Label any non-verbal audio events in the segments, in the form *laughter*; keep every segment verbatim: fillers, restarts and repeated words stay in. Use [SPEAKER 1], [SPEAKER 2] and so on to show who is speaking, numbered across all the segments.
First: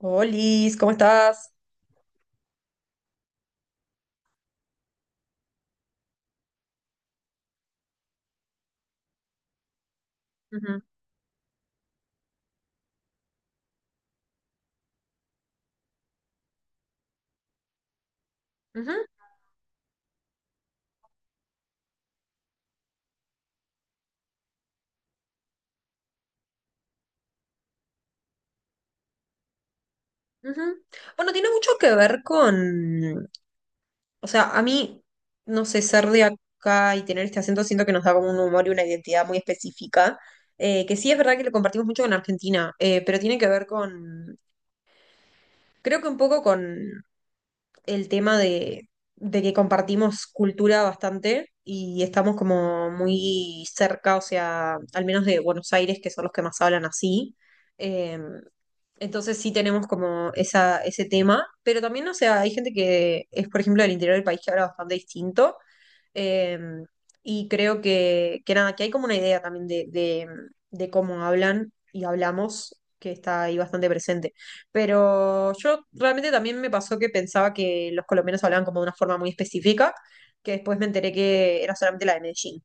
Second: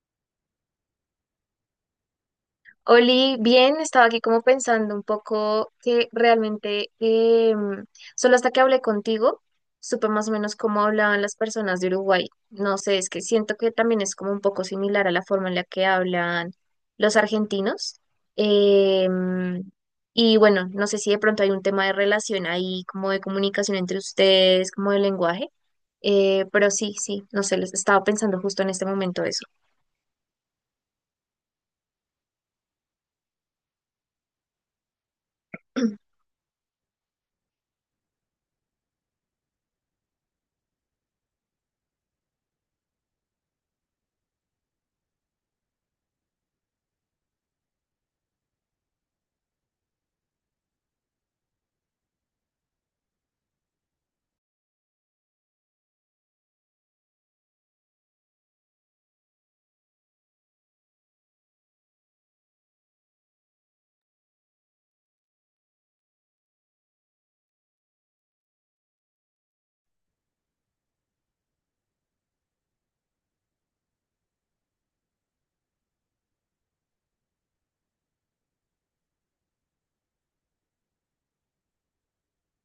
[SPEAKER 1] Olis, ¿cómo estás?
[SPEAKER 2] Oli, bien, estaba aquí como pensando un poco que realmente eh, solo hasta que hablé contigo supe más o menos cómo hablaban las personas de Uruguay. No sé, es que siento que también es como un poco similar a la forma en la que hablan los argentinos. Em, y bueno, no sé si de pronto hay un tema de relación ahí, como de comunicación entre ustedes, como de lenguaje. Eh, pero sí, sí, no sé, les estaba pensando justo en este momento eso.
[SPEAKER 1] Ujú. Bueno, tiene mucho que ver con, o sea, a mí, no sé, ser de acá y tener este acento siento que nos da como un humor y una identidad muy específica, eh, que sí es verdad que lo compartimos mucho con Argentina, eh, pero tiene que ver con, creo que un poco con el tema de, de que compartimos cultura bastante y estamos como muy cerca, o sea, al menos de Buenos Aires, que son los que más hablan así. em, Entonces sí tenemos como esa, ese tema, pero también, o sea, hay gente que es, por ejemplo, del interior del país que habla bastante distinto, eh, y creo que, que nada, que hay como una idea también de, de, de cómo hablan y hablamos, que está ahí bastante presente. Pero yo realmente también me pasó que pensaba que los colombianos hablaban como de una forma muy específica, que después me enteré que era solamente la de Medellín.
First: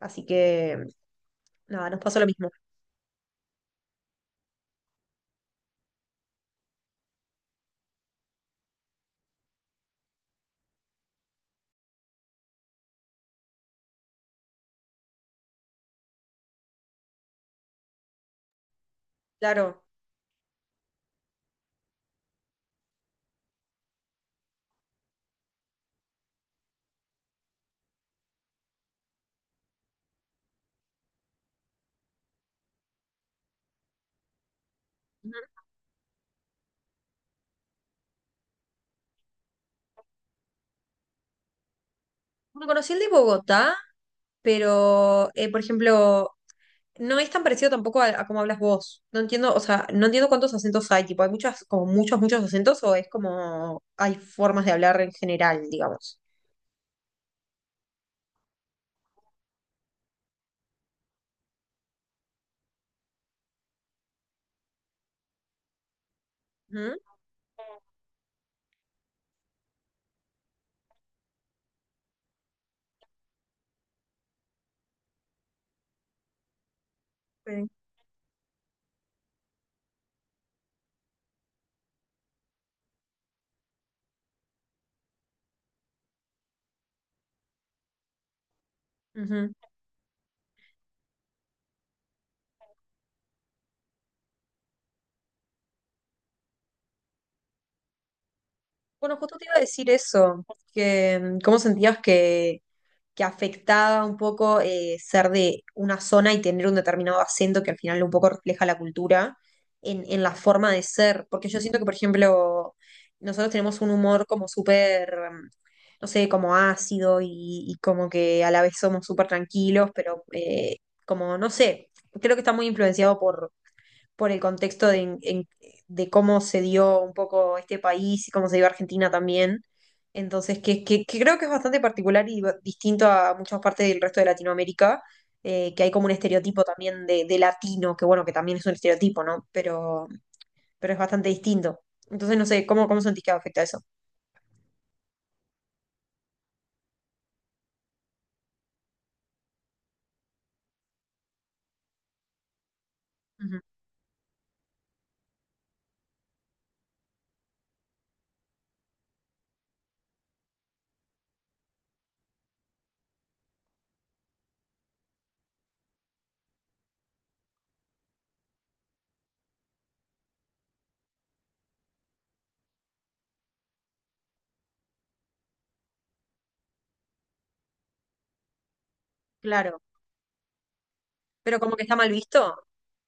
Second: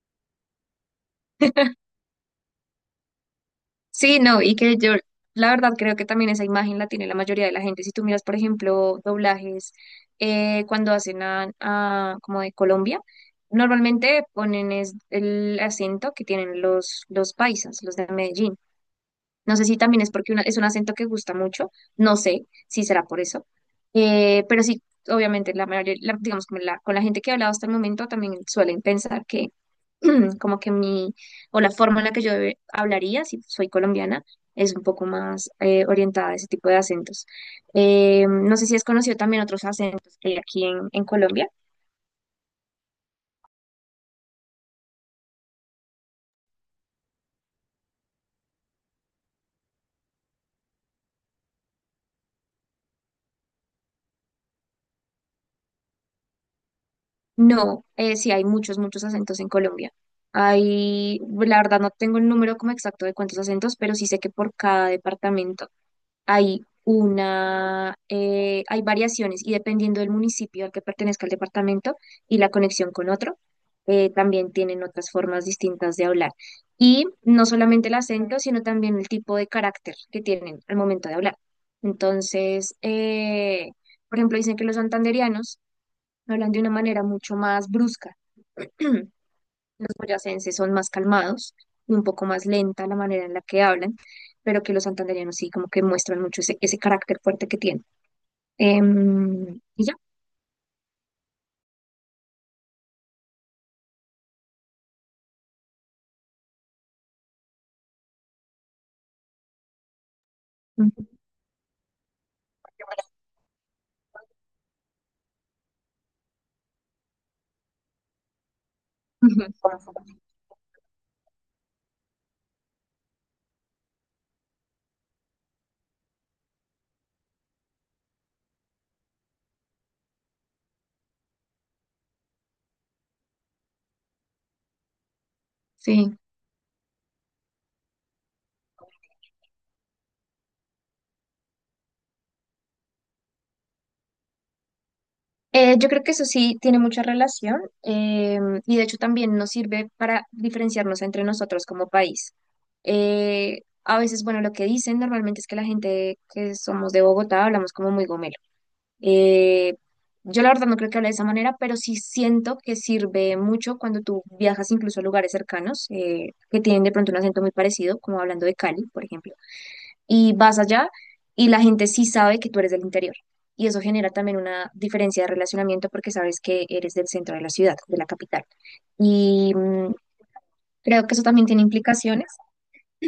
[SPEAKER 1] Así que, nada, nos pasó lo mismo.
[SPEAKER 2] Sí, no, y que yo, la verdad, creo que también esa imagen la tiene la mayoría de la gente. Si tú miras, por ejemplo, doblajes, eh, cuando hacen a, a- como de Colombia, normalmente ponen es el acento que tienen los, los paisas, los de Medellín. No sé si
[SPEAKER 1] Claro.
[SPEAKER 2] también es porque una- es un acento que gusta mucho, no sé si será por eso. Eh, pero sí, obviamente, la mayoría, la- digamos, como la- con la gente que he hablado hasta el momento también suelen pensar que *clears throat* como que mi, o la forma en la que yo eh, hablaría, si soy colombiana, es un poco más eh, orientada a ese tipo de acentos. Eh, no sé si has conocido también otros acentos que hay aquí en, en Colombia.
[SPEAKER 1] Bueno, conocí el de Bogotá, pero, eh, por ejemplo, no es tan parecido tampoco a, a cómo hablas vos. No entiendo, o sea, no entiendo cuántos acentos hay, tipo, hay muchas, como muchos, muchos acentos, o es como hay formas de hablar en general, digamos.
[SPEAKER 2] No, eh, sí, hay muchos, muchos acentos en Colombia. Hay, la verdad no tengo el número como exacto de cuántos acentos, pero sí sé que por cada departamento hay
[SPEAKER 1] Ujú,
[SPEAKER 2] una, eh, hay variaciones y dependiendo del municipio al que pertenezca el departamento y la conexión con otro, eh, también tienen otras formas distintas de hablar. Y no
[SPEAKER 1] sí,
[SPEAKER 2] solamente el acento, sino también el tipo de carácter que tienen al momento de hablar. Entonces, eh, por ejemplo, dicen que los santandereanos hablan de una manera mucho más brusca. *clears throat* Los
[SPEAKER 1] ujú.
[SPEAKER 2] boyacenses son más calmados y un poco más lenta la manera en la que hablan, pero que los santandereanos sí como que muestran mucho ese, ese carácter fuerte que tienen.
[SPEAKER 1] Bueno, justo te iba a
[SPEAKER 2] Em, y
[SPEAKER 1] decir
[SPEAKER 2] ya.
[SPEAKER 1] eso, que mm, cómo sentías que, que afectaba un poco eh, ser de una zona y tener un determinado acento que al final un poco refleja la cultura en, en la forma
[SPEAKER 2] *laughs*
[SPEAKER 1] de
[SPEAKER 2] Ujú.
[SPEAKER 1] ser. Porque yo siento que, por ejemplo, nosotros tenemos un humor como súper, mm, no sé, como ácido y, y como que a la vez somos súper
[SPEAKER 2] Ujú.
[SPEAKER 1] tranquilos, pero eh, como, no sé, creo que está muy influenciado por, por el contexto de, en- en- de cómo se dio un poco este país y cómo se dio Argentina también. Entonces, que, que- que creo que es bastante particular y ba- distinto a muchas partes del resto de Latinoamérica, eh, que hay como un
[SPEAKER 2] Sí.
[SPEAKER 1] estereotipo también de, de latino, que bueno, que también es un estereotipo, ¿no? Pero, pero es bastante distinto. Entonces, no sé, ¿cómo, cómo sentís que afecta eso?
[SPEAKER 2] Eh, yo creo que eso sí tiene mucha relación em, y de hecho también nos sirve para diferenciarnos entre nosotros como país.
[SPEAKER 1] Ujú,
[SPEAKER 2] Eh, a veces, bueno, lo que dicen normalmente es que la gente que somos de Bogotá hablamos como muy gomelo. Eh, yo la verdad no creo que hable de esa manera, pero sí siento que sirve mucho cuando tú viajas incluso a lugares cercanos eh, que tienen de pronto un acento muy parecido, como hablando de Cali, por ejemplo, y vas allá y la gente sí sabe que tú eres del interior. Y eso genera también una diferencia de relacionamiento porque sabes que eres del centro de la ciudad, de la capital. Y
[SPEAKER 1] claro.
[SPEAKER 2] mm, creo que eso también
[SPEAKER 1] Pero
[SPEAKER 2] tiene
[SPEAKER 1] como que está mal
[SPEAKER 2] implicaciones.
[SPEAKER 1] visto.
[SPEAKER 2] *clears throat*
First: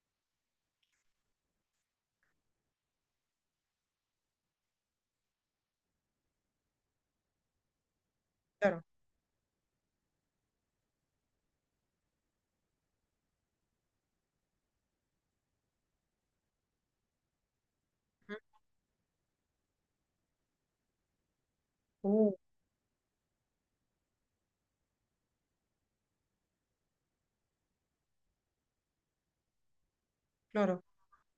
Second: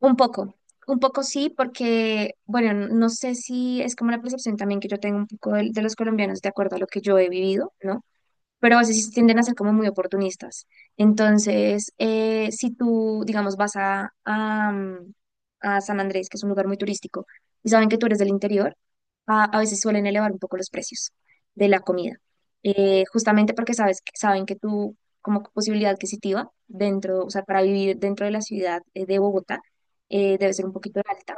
[SPEAKER 2] Un poco, un poco sí, porque, bueno, n- no sé si es como la percepción también que yo tengo un poco del- de, los colombianos de acuerdo a lo que yo he vivido, ¿no? Pero a
[SPEAKER 1] Claro.
[SPEAKER 2] veces sí tienden a ser como muy oportunistas. Entonces, eh, si tú, digamos, vas a, a, mm, a San Andrés, que es un lugar muy turístico, y saben que tú eres del
[SPEAKER 1] Ujú.
[SPEAKER 2] interior, a, a veces suelen elevar un poco los precios de la comida,
[SPEAKER 1] Uh,
[SPEAKER 2] eh, justamente porque sabes, que- saben que tú, como posibilidad adquisitiva, dentro, o sea, para vivir dentro de la ciudad eh, de Bogotá, eh, debe ser un
[SPEAKER 1] claro.
[SPEAKER 2] poquito alta.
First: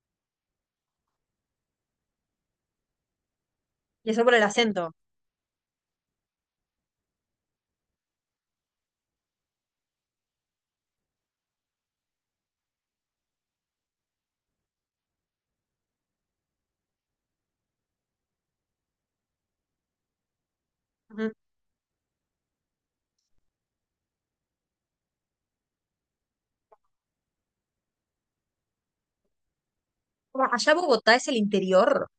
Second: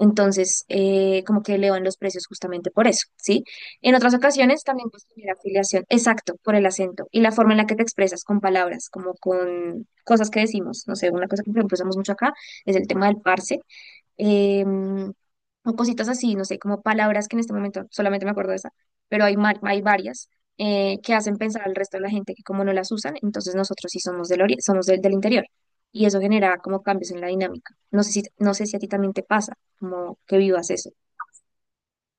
[SPEAKER 2] Entonces, eh, como que elevan los precios justamente por eso, ¿sí? En
[SPEAKER 1] Y
[SPEAKER 2] otras
[SPEAKER 1] eso por el
[SPEAKER 2] ocasiones también
[SPEAKER 1] acento.
[SPEAKER 2] puedes tener afiliación, exacto, por el acento y la forma en la que te expresas con palabras, como con cosas que decimos. No sé, una cosa que por ejemplo, usamos mucho acá es el tema del parce, em, o cositas así, no sé, como palabras que en este momento solamente me acuerdo de esa, pero hay, mar- hay varias eh, que
[SPEAKER 1] Ujú.
[SPEAKER 2] hacen pensar al resto de la gente que como no las usan, entonces nosotros sí somos del ori- somos del, del interior. Y eso genera como cambios en la dinámica. No sé si, no sé si a ti también te pasa, como que vivas
[SPEAKER 1] Allá
[SPEAKER 2] eso.
[SPEAKER 1] Bogotá es el interior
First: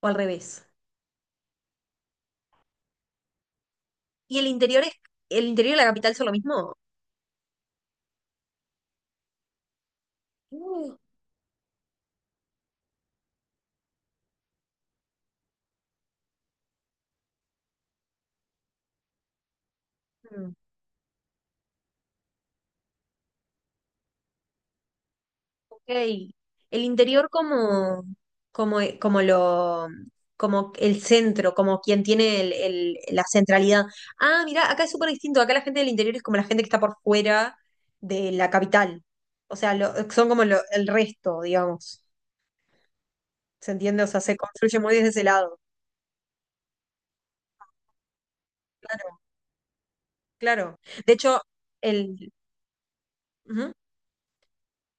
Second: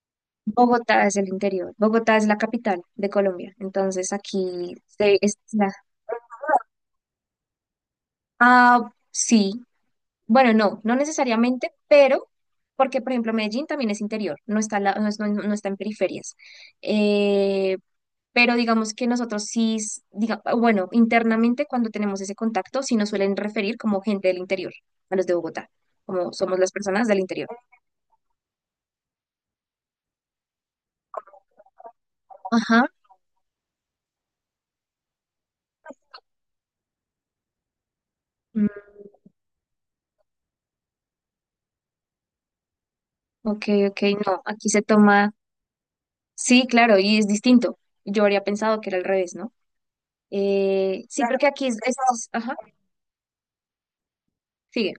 [SPEAKER 1] o al revés.
[SPEAKER 2] Bogotá es el interior. Bogotá es la capital de Colombia. Entonces
[SPEAKER 1] ¿Y el
[SPEAKER 2] aquí
[SPEAKER 1] interior es
[SPEAKER 2] se es
[SPEAKER 1] el
[SPEAKER 2] la-
[SPEAKER 1] interior de la capital son lo mismo?
[SPEAKER 2] Ah, sí. Bueno, no,
[SPEAKER 1] Mm,
[SPEAKER 2] no necesariamente, pero porque, por ejemplo, Medellín también es interior, no está, la- no, es- no- no está en periferias. Eh, pero digamos que nosotros sí, s- diga,
[SPEAKER 1] mm,
[SPEAKER 2] bueno, internamente cuando tenemos ese contacto, sí nos suelen referir como gente del interior, a los de Bogotá,
[SPEAKER 1] ok.
[SPEAKER 2] como somos las
[SPEAKER 1] El
[SPEAKER 2] personas del
[SPEAKER 1] interior
[SPEAKER 2] interior.
[SPEAKER 1] como, como, como lo, como el centro, como quien tiene el-
[SPEAKER 2] Ajá.
[SPEAKER 1] el- la centralidad. Ah, mira, acá es súper distinto. Acá la gente del interior es como la gente que está por fuera de la
[SPEAKER 2] Mm.
[SPEAKER 1] capital. O sea, lo- son como lo- el resto, digamos.
[SPEAKER 2] Ok,
[SPEAKER 1] ¿Se
[SPEAKER 2] ok,
[SPEAKER 1] entiende? O sea, se
[SPEAKER 2] no, aquí
[SPEAKER 1] construye
[SPEAKER 2] se
[SPEAKER 1] muy desde ese
[SPEAKER 2] toma.
[SPEAKER 1] lado.
[SPEAKER 2] Sí, claro, y es distinto. Yo habría pensado que era al
[SPEAKER 1] Claro,
[SPEAKER 2] revés, ¿no?
[SPEAKER 1] claro.
[SPEAKER 2] Eh,
[SPEAKER 1] De
[SPEAKER 2] sí, claro,
[SPEAKER 1] hecho,
[SPEAKER 2] porque aquí es, es- pero es-
[SPEAKER 1] el...
[SPEAKER 2] ajá,
[SPEAKER 1] ujú.
[SPEAKER 2] sigue.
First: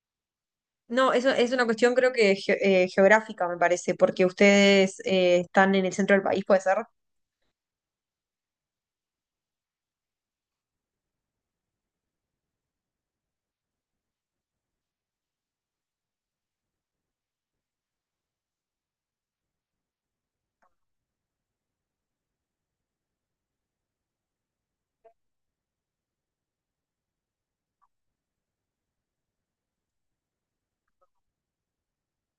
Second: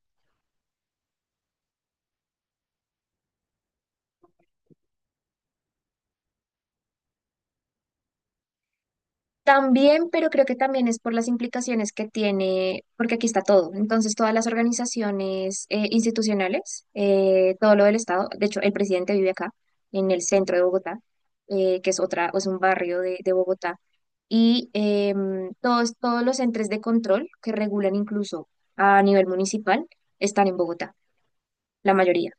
[SPEAKER 1] No, eso es una cuestión creo que ge- eh, geográfica, me parece, porque ustedes eh, están en el centro del país, ¿puede ser?
[SPEAKER 2] También, pero creo que también es por las implicaciones que tiene, porque aquí está todo. Entonces, todas las organizaciones eh, institucionales, eh, todo lo del Estado, de hecho, el presidente vive acá, en el centro de Bogotá, eh, que es otra, es un barrio de, de Bogotá, y em, todos, todos los entes de control que regulan incluso a nivel municipal están en Bogotá, la mayoría.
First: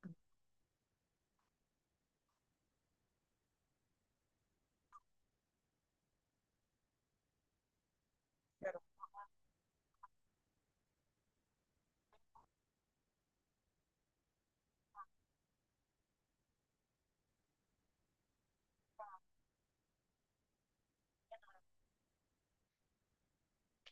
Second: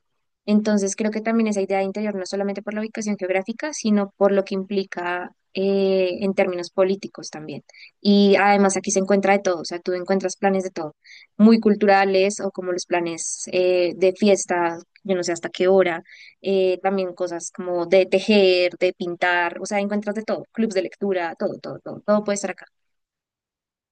[SPEAKER 2] Entonces, creo que también esa idea de interior, no solamente por la ubicación geográfica, sino por lo que implica eh, en términos políticos también. Y además aquí se encuentra de todo, o sea, tú encuentras planes de todo, muy culturales o como los planes eh, de fiesta, yo no sé hasta qué hora, eh, también cosas como de tejer, de pintar, o sea, encuentras de todo, clubs de lectura, todo, todo, todo, todo puede estar acá.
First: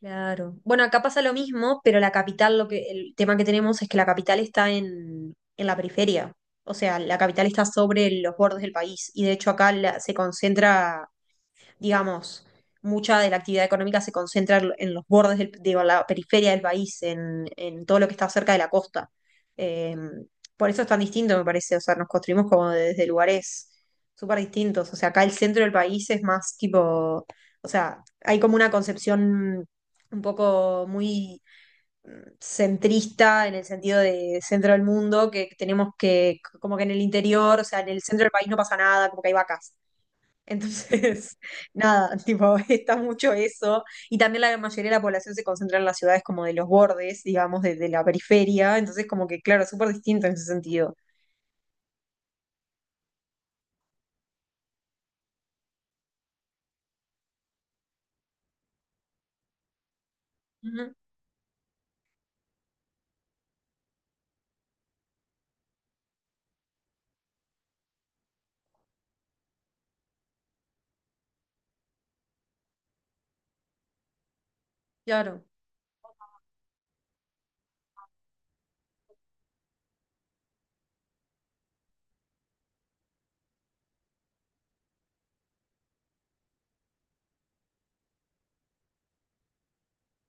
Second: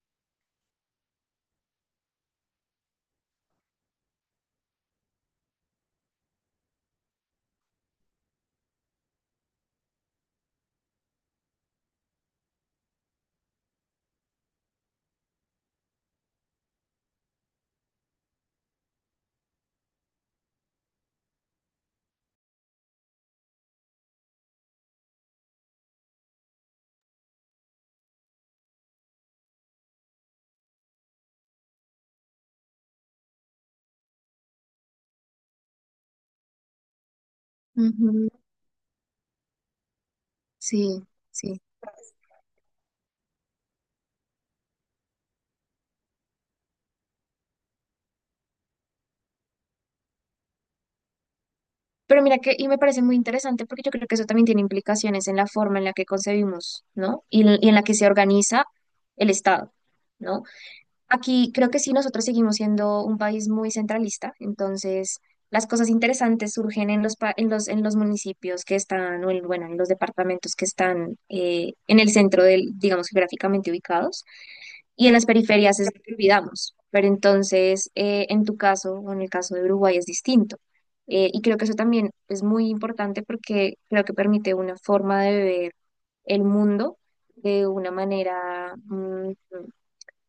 [SPEAKER 1] Claro. Bueno, acá pasa lo mismo, pero la capital, lo que, el tema que tenemos es que la capital está en, en la periferia. O sea, la capital está sobre los bordes del país. Y de hecho acá la- se concentra digamos, mucha de la actividad económica se concentra en en los bordes, del- de la periferia del país, en, en todo lo que está cerca de la costa. Eh, por eso es tan distinto, me parece. O sea, nos construimos como desde lugares súper distintos. O sea, acá el centro del país es más tipo, o sea, hay como una concepción un poco muy centrista en el sentido de centro del mundo, que tenemos que, como que en el interior, o sea, en el centro del
[SPEAKER 2] Ujú.
[SPEAKER 1] país no pasa nada, como que hay vacas.
[SPEAKER 2] Sí,
[SPEAKER 1] Entonces,
[SPEAKER 2] sí.
[SPEAKER 1] *laughs* nada, tipo, *laughs* está mucho eso. Y también la mayoría de la población se concentra en las ciudades como de los bordes, digamos, de, de la periferia. Entonces, como que, claro, súper distinto en ese sentido.
[SPEAKER 2] Pero mira que, y me parece muy interesante porque yo creo que eso también tiene implicaciones en la forma en la que concebimos, ¿no? Y, en y en la que se organiza el Estado, ¿no?
[SPEAKER 1] Ujú,
[SPEAKER 2] Aquí creo que sí, nosotros seguimos siendo un país muy centralista, entonces las cosas interesantes surgen en los, pa- en los, en los municipios que están, o en, bueno, en los departamentos que están eh, en el centro del, digamos, geográficamente ubicados. Y en las
[SPEAKER 1] claro,
[SPEAKER 2] periferias es lo que olvidamos, pero entonces eh, en tu caso o en el caso de Uruguay es distinto. Eh, y creo que eso también es muy importante porque creo que permite una forma de ver el mundo de una manera mm,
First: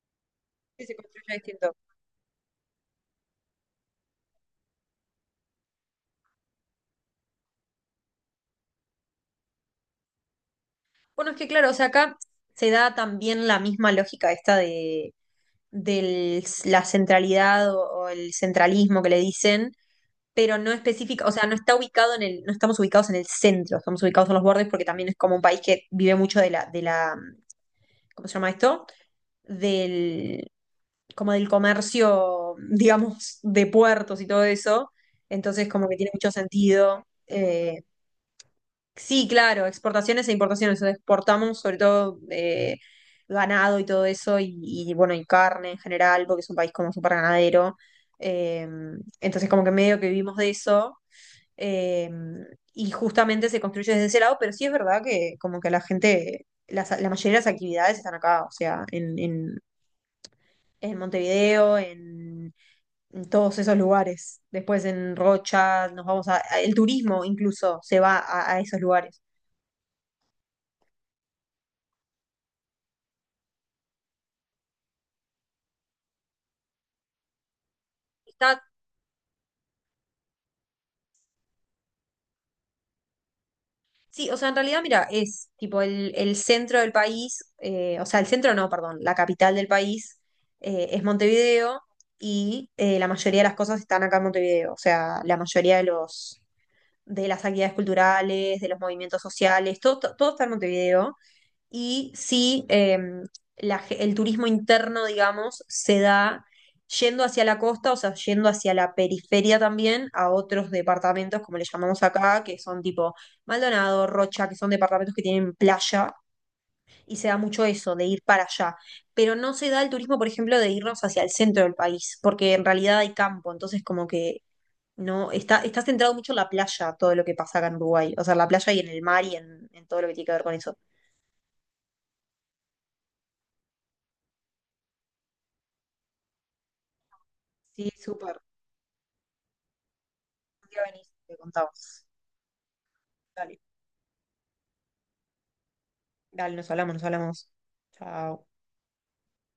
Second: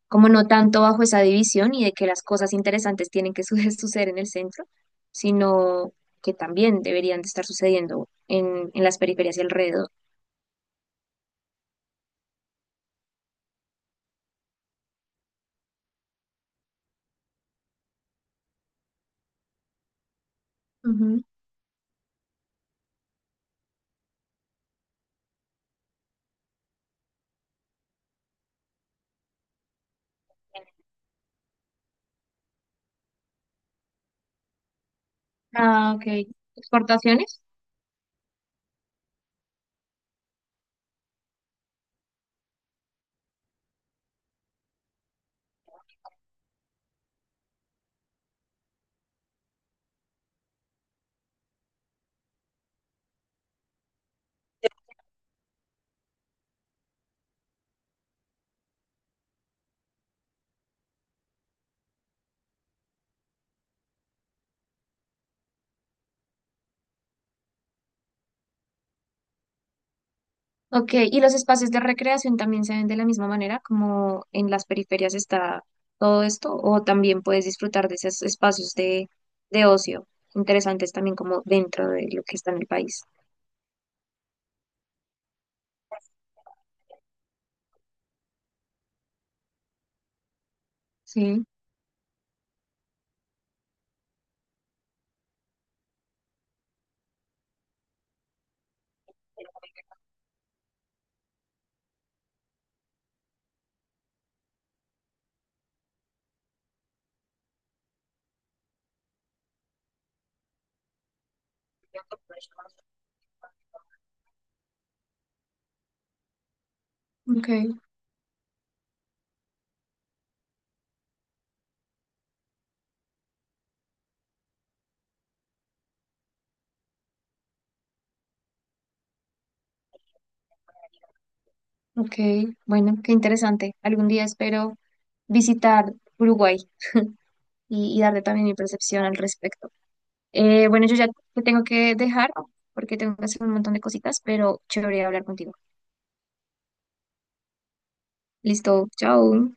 [SPEAKER 2] como no tanto
[SPEAKER 1] sí, se
[SPEAKER 2] bajo esa
[SPEAKER 1] construye
[SPEAKER 2] división
[SPEAKER 1] distinto.
[SPEAKER 2] y de que las cosas interesantes tienen que su- *laughs* suceder en el centro, sino que también deberían de estar sucediendo en, en las periferias y alrededor.
[SPEAKER 1] Bueno, es que, claro, o sea, acá se da también la misma lógica esta de, del- la centralidad o, o el centralismo que le dicen, pero no
[SPEAKER 2] Ujú.
[SPEAKER 1] específica, o sea, no está ubicado en el, no estamos ubicados en el centro, estamos ubicados en los bordes porque también es como un país que vive mucho de la, de la, ¿cómo se llama esto? Del, como del comercio, *laughs* digamos, de puertos y todo eso. Entonces, como
[SPEAKER 2] Ah,
[SPEAKER 1] que tiene
[SPEAKER 2] ok.
[SPEAKER 1] mucho sentido.
[SPEAKER 2] ¿Exportaciones?
[SPEAKER 1] Eh, sí, claro, exportaciones e importaciones. Exportamos sobre todo eh, ganado y todo eso, y, y, bueno, y carne en general, porque es un país como súper ganadero. Eh, entonces, como que medio que vivimos de eso. eh, y justamente se construye desde ese lado, pero sí es verdad que como que la gente, las- la mayoría de las actividades están acá, o sea, en, en en Montevideo, en, en todos esos lugares. Después en Rocha, nos vamos a, a- el turismo incluso se va a, a esos lugares.
[SPEAKER 2] Ok, y los espacios de recreación también se ven de la misma manera, como en las periferias está todo esto, o también puedes disfrutar de esos
[SPEAKER 1] Está,
[SPEAKER 2] espacios de, de ocio interesantes también como dentro de lo que está en el país.
[SPEAKER 1] sí, o sea, en realidad, mira, es tipo el, el centro del país, eh, o sea, el centro no, perdón, la capital del país eh, es
[SPEAKER 2] Sí,
[SPEAKER 1] Montevideo y eh, la mayoría de las cosas están acá en Montevideo, o sea, la mayoría de los de las actividades culturales, de los movimientos sociales, todo, todo todo está en Montevideo. Y sí eh, la ge- el turismo interno, digamos, se da yendo hacia la costa, o sea, yendo hacia la periferia también, a otros departamentos, como le llamamos acá, que son tipo Maldonado, Rocha, que son departamentos que tienen playa, y se da
[SPEAKER 2] ok,
[SPEAKER 1] mucho eso, de ir para allá. Pero no se da el turismo, por ejemplo, de irnos hacia el centro del país, porque en realidad hay campo, entonces como que no, está, está centrado mucho en la playa, todo lo que pasa acá en Uruguay, o sea, en la playa y en el mar y en, en todo lo que tiene que ver con eso.
[SPEAKER 2] ok, bueno, qué interesante. Algún día espero visitar Uruguay
[SPEAKER 1] Sí,
[SPEAKER 2] y, y darte
[SPEAKER 1] súper.
[SPEAKER 2] también mi percepción al respecto. Eh,
[SPEAKER 1] Día
[SPEAKER 2] bueno, yo ya
[SPEAKER 1] venís, te
[SPEAKER 2] te tengo que
[SPEAKER 1] contamos.
[SPEAKER 2] dejar porque tengo que hacer un
[SPEAKER 1] Dale,
[SPEAKER 2] montón de cositas, pero chévere hablar contigo.
[SPEAKER 1] dale, nos hablamos, nos hablamos. Chao.
[SPEAKER 2] Listo, chao.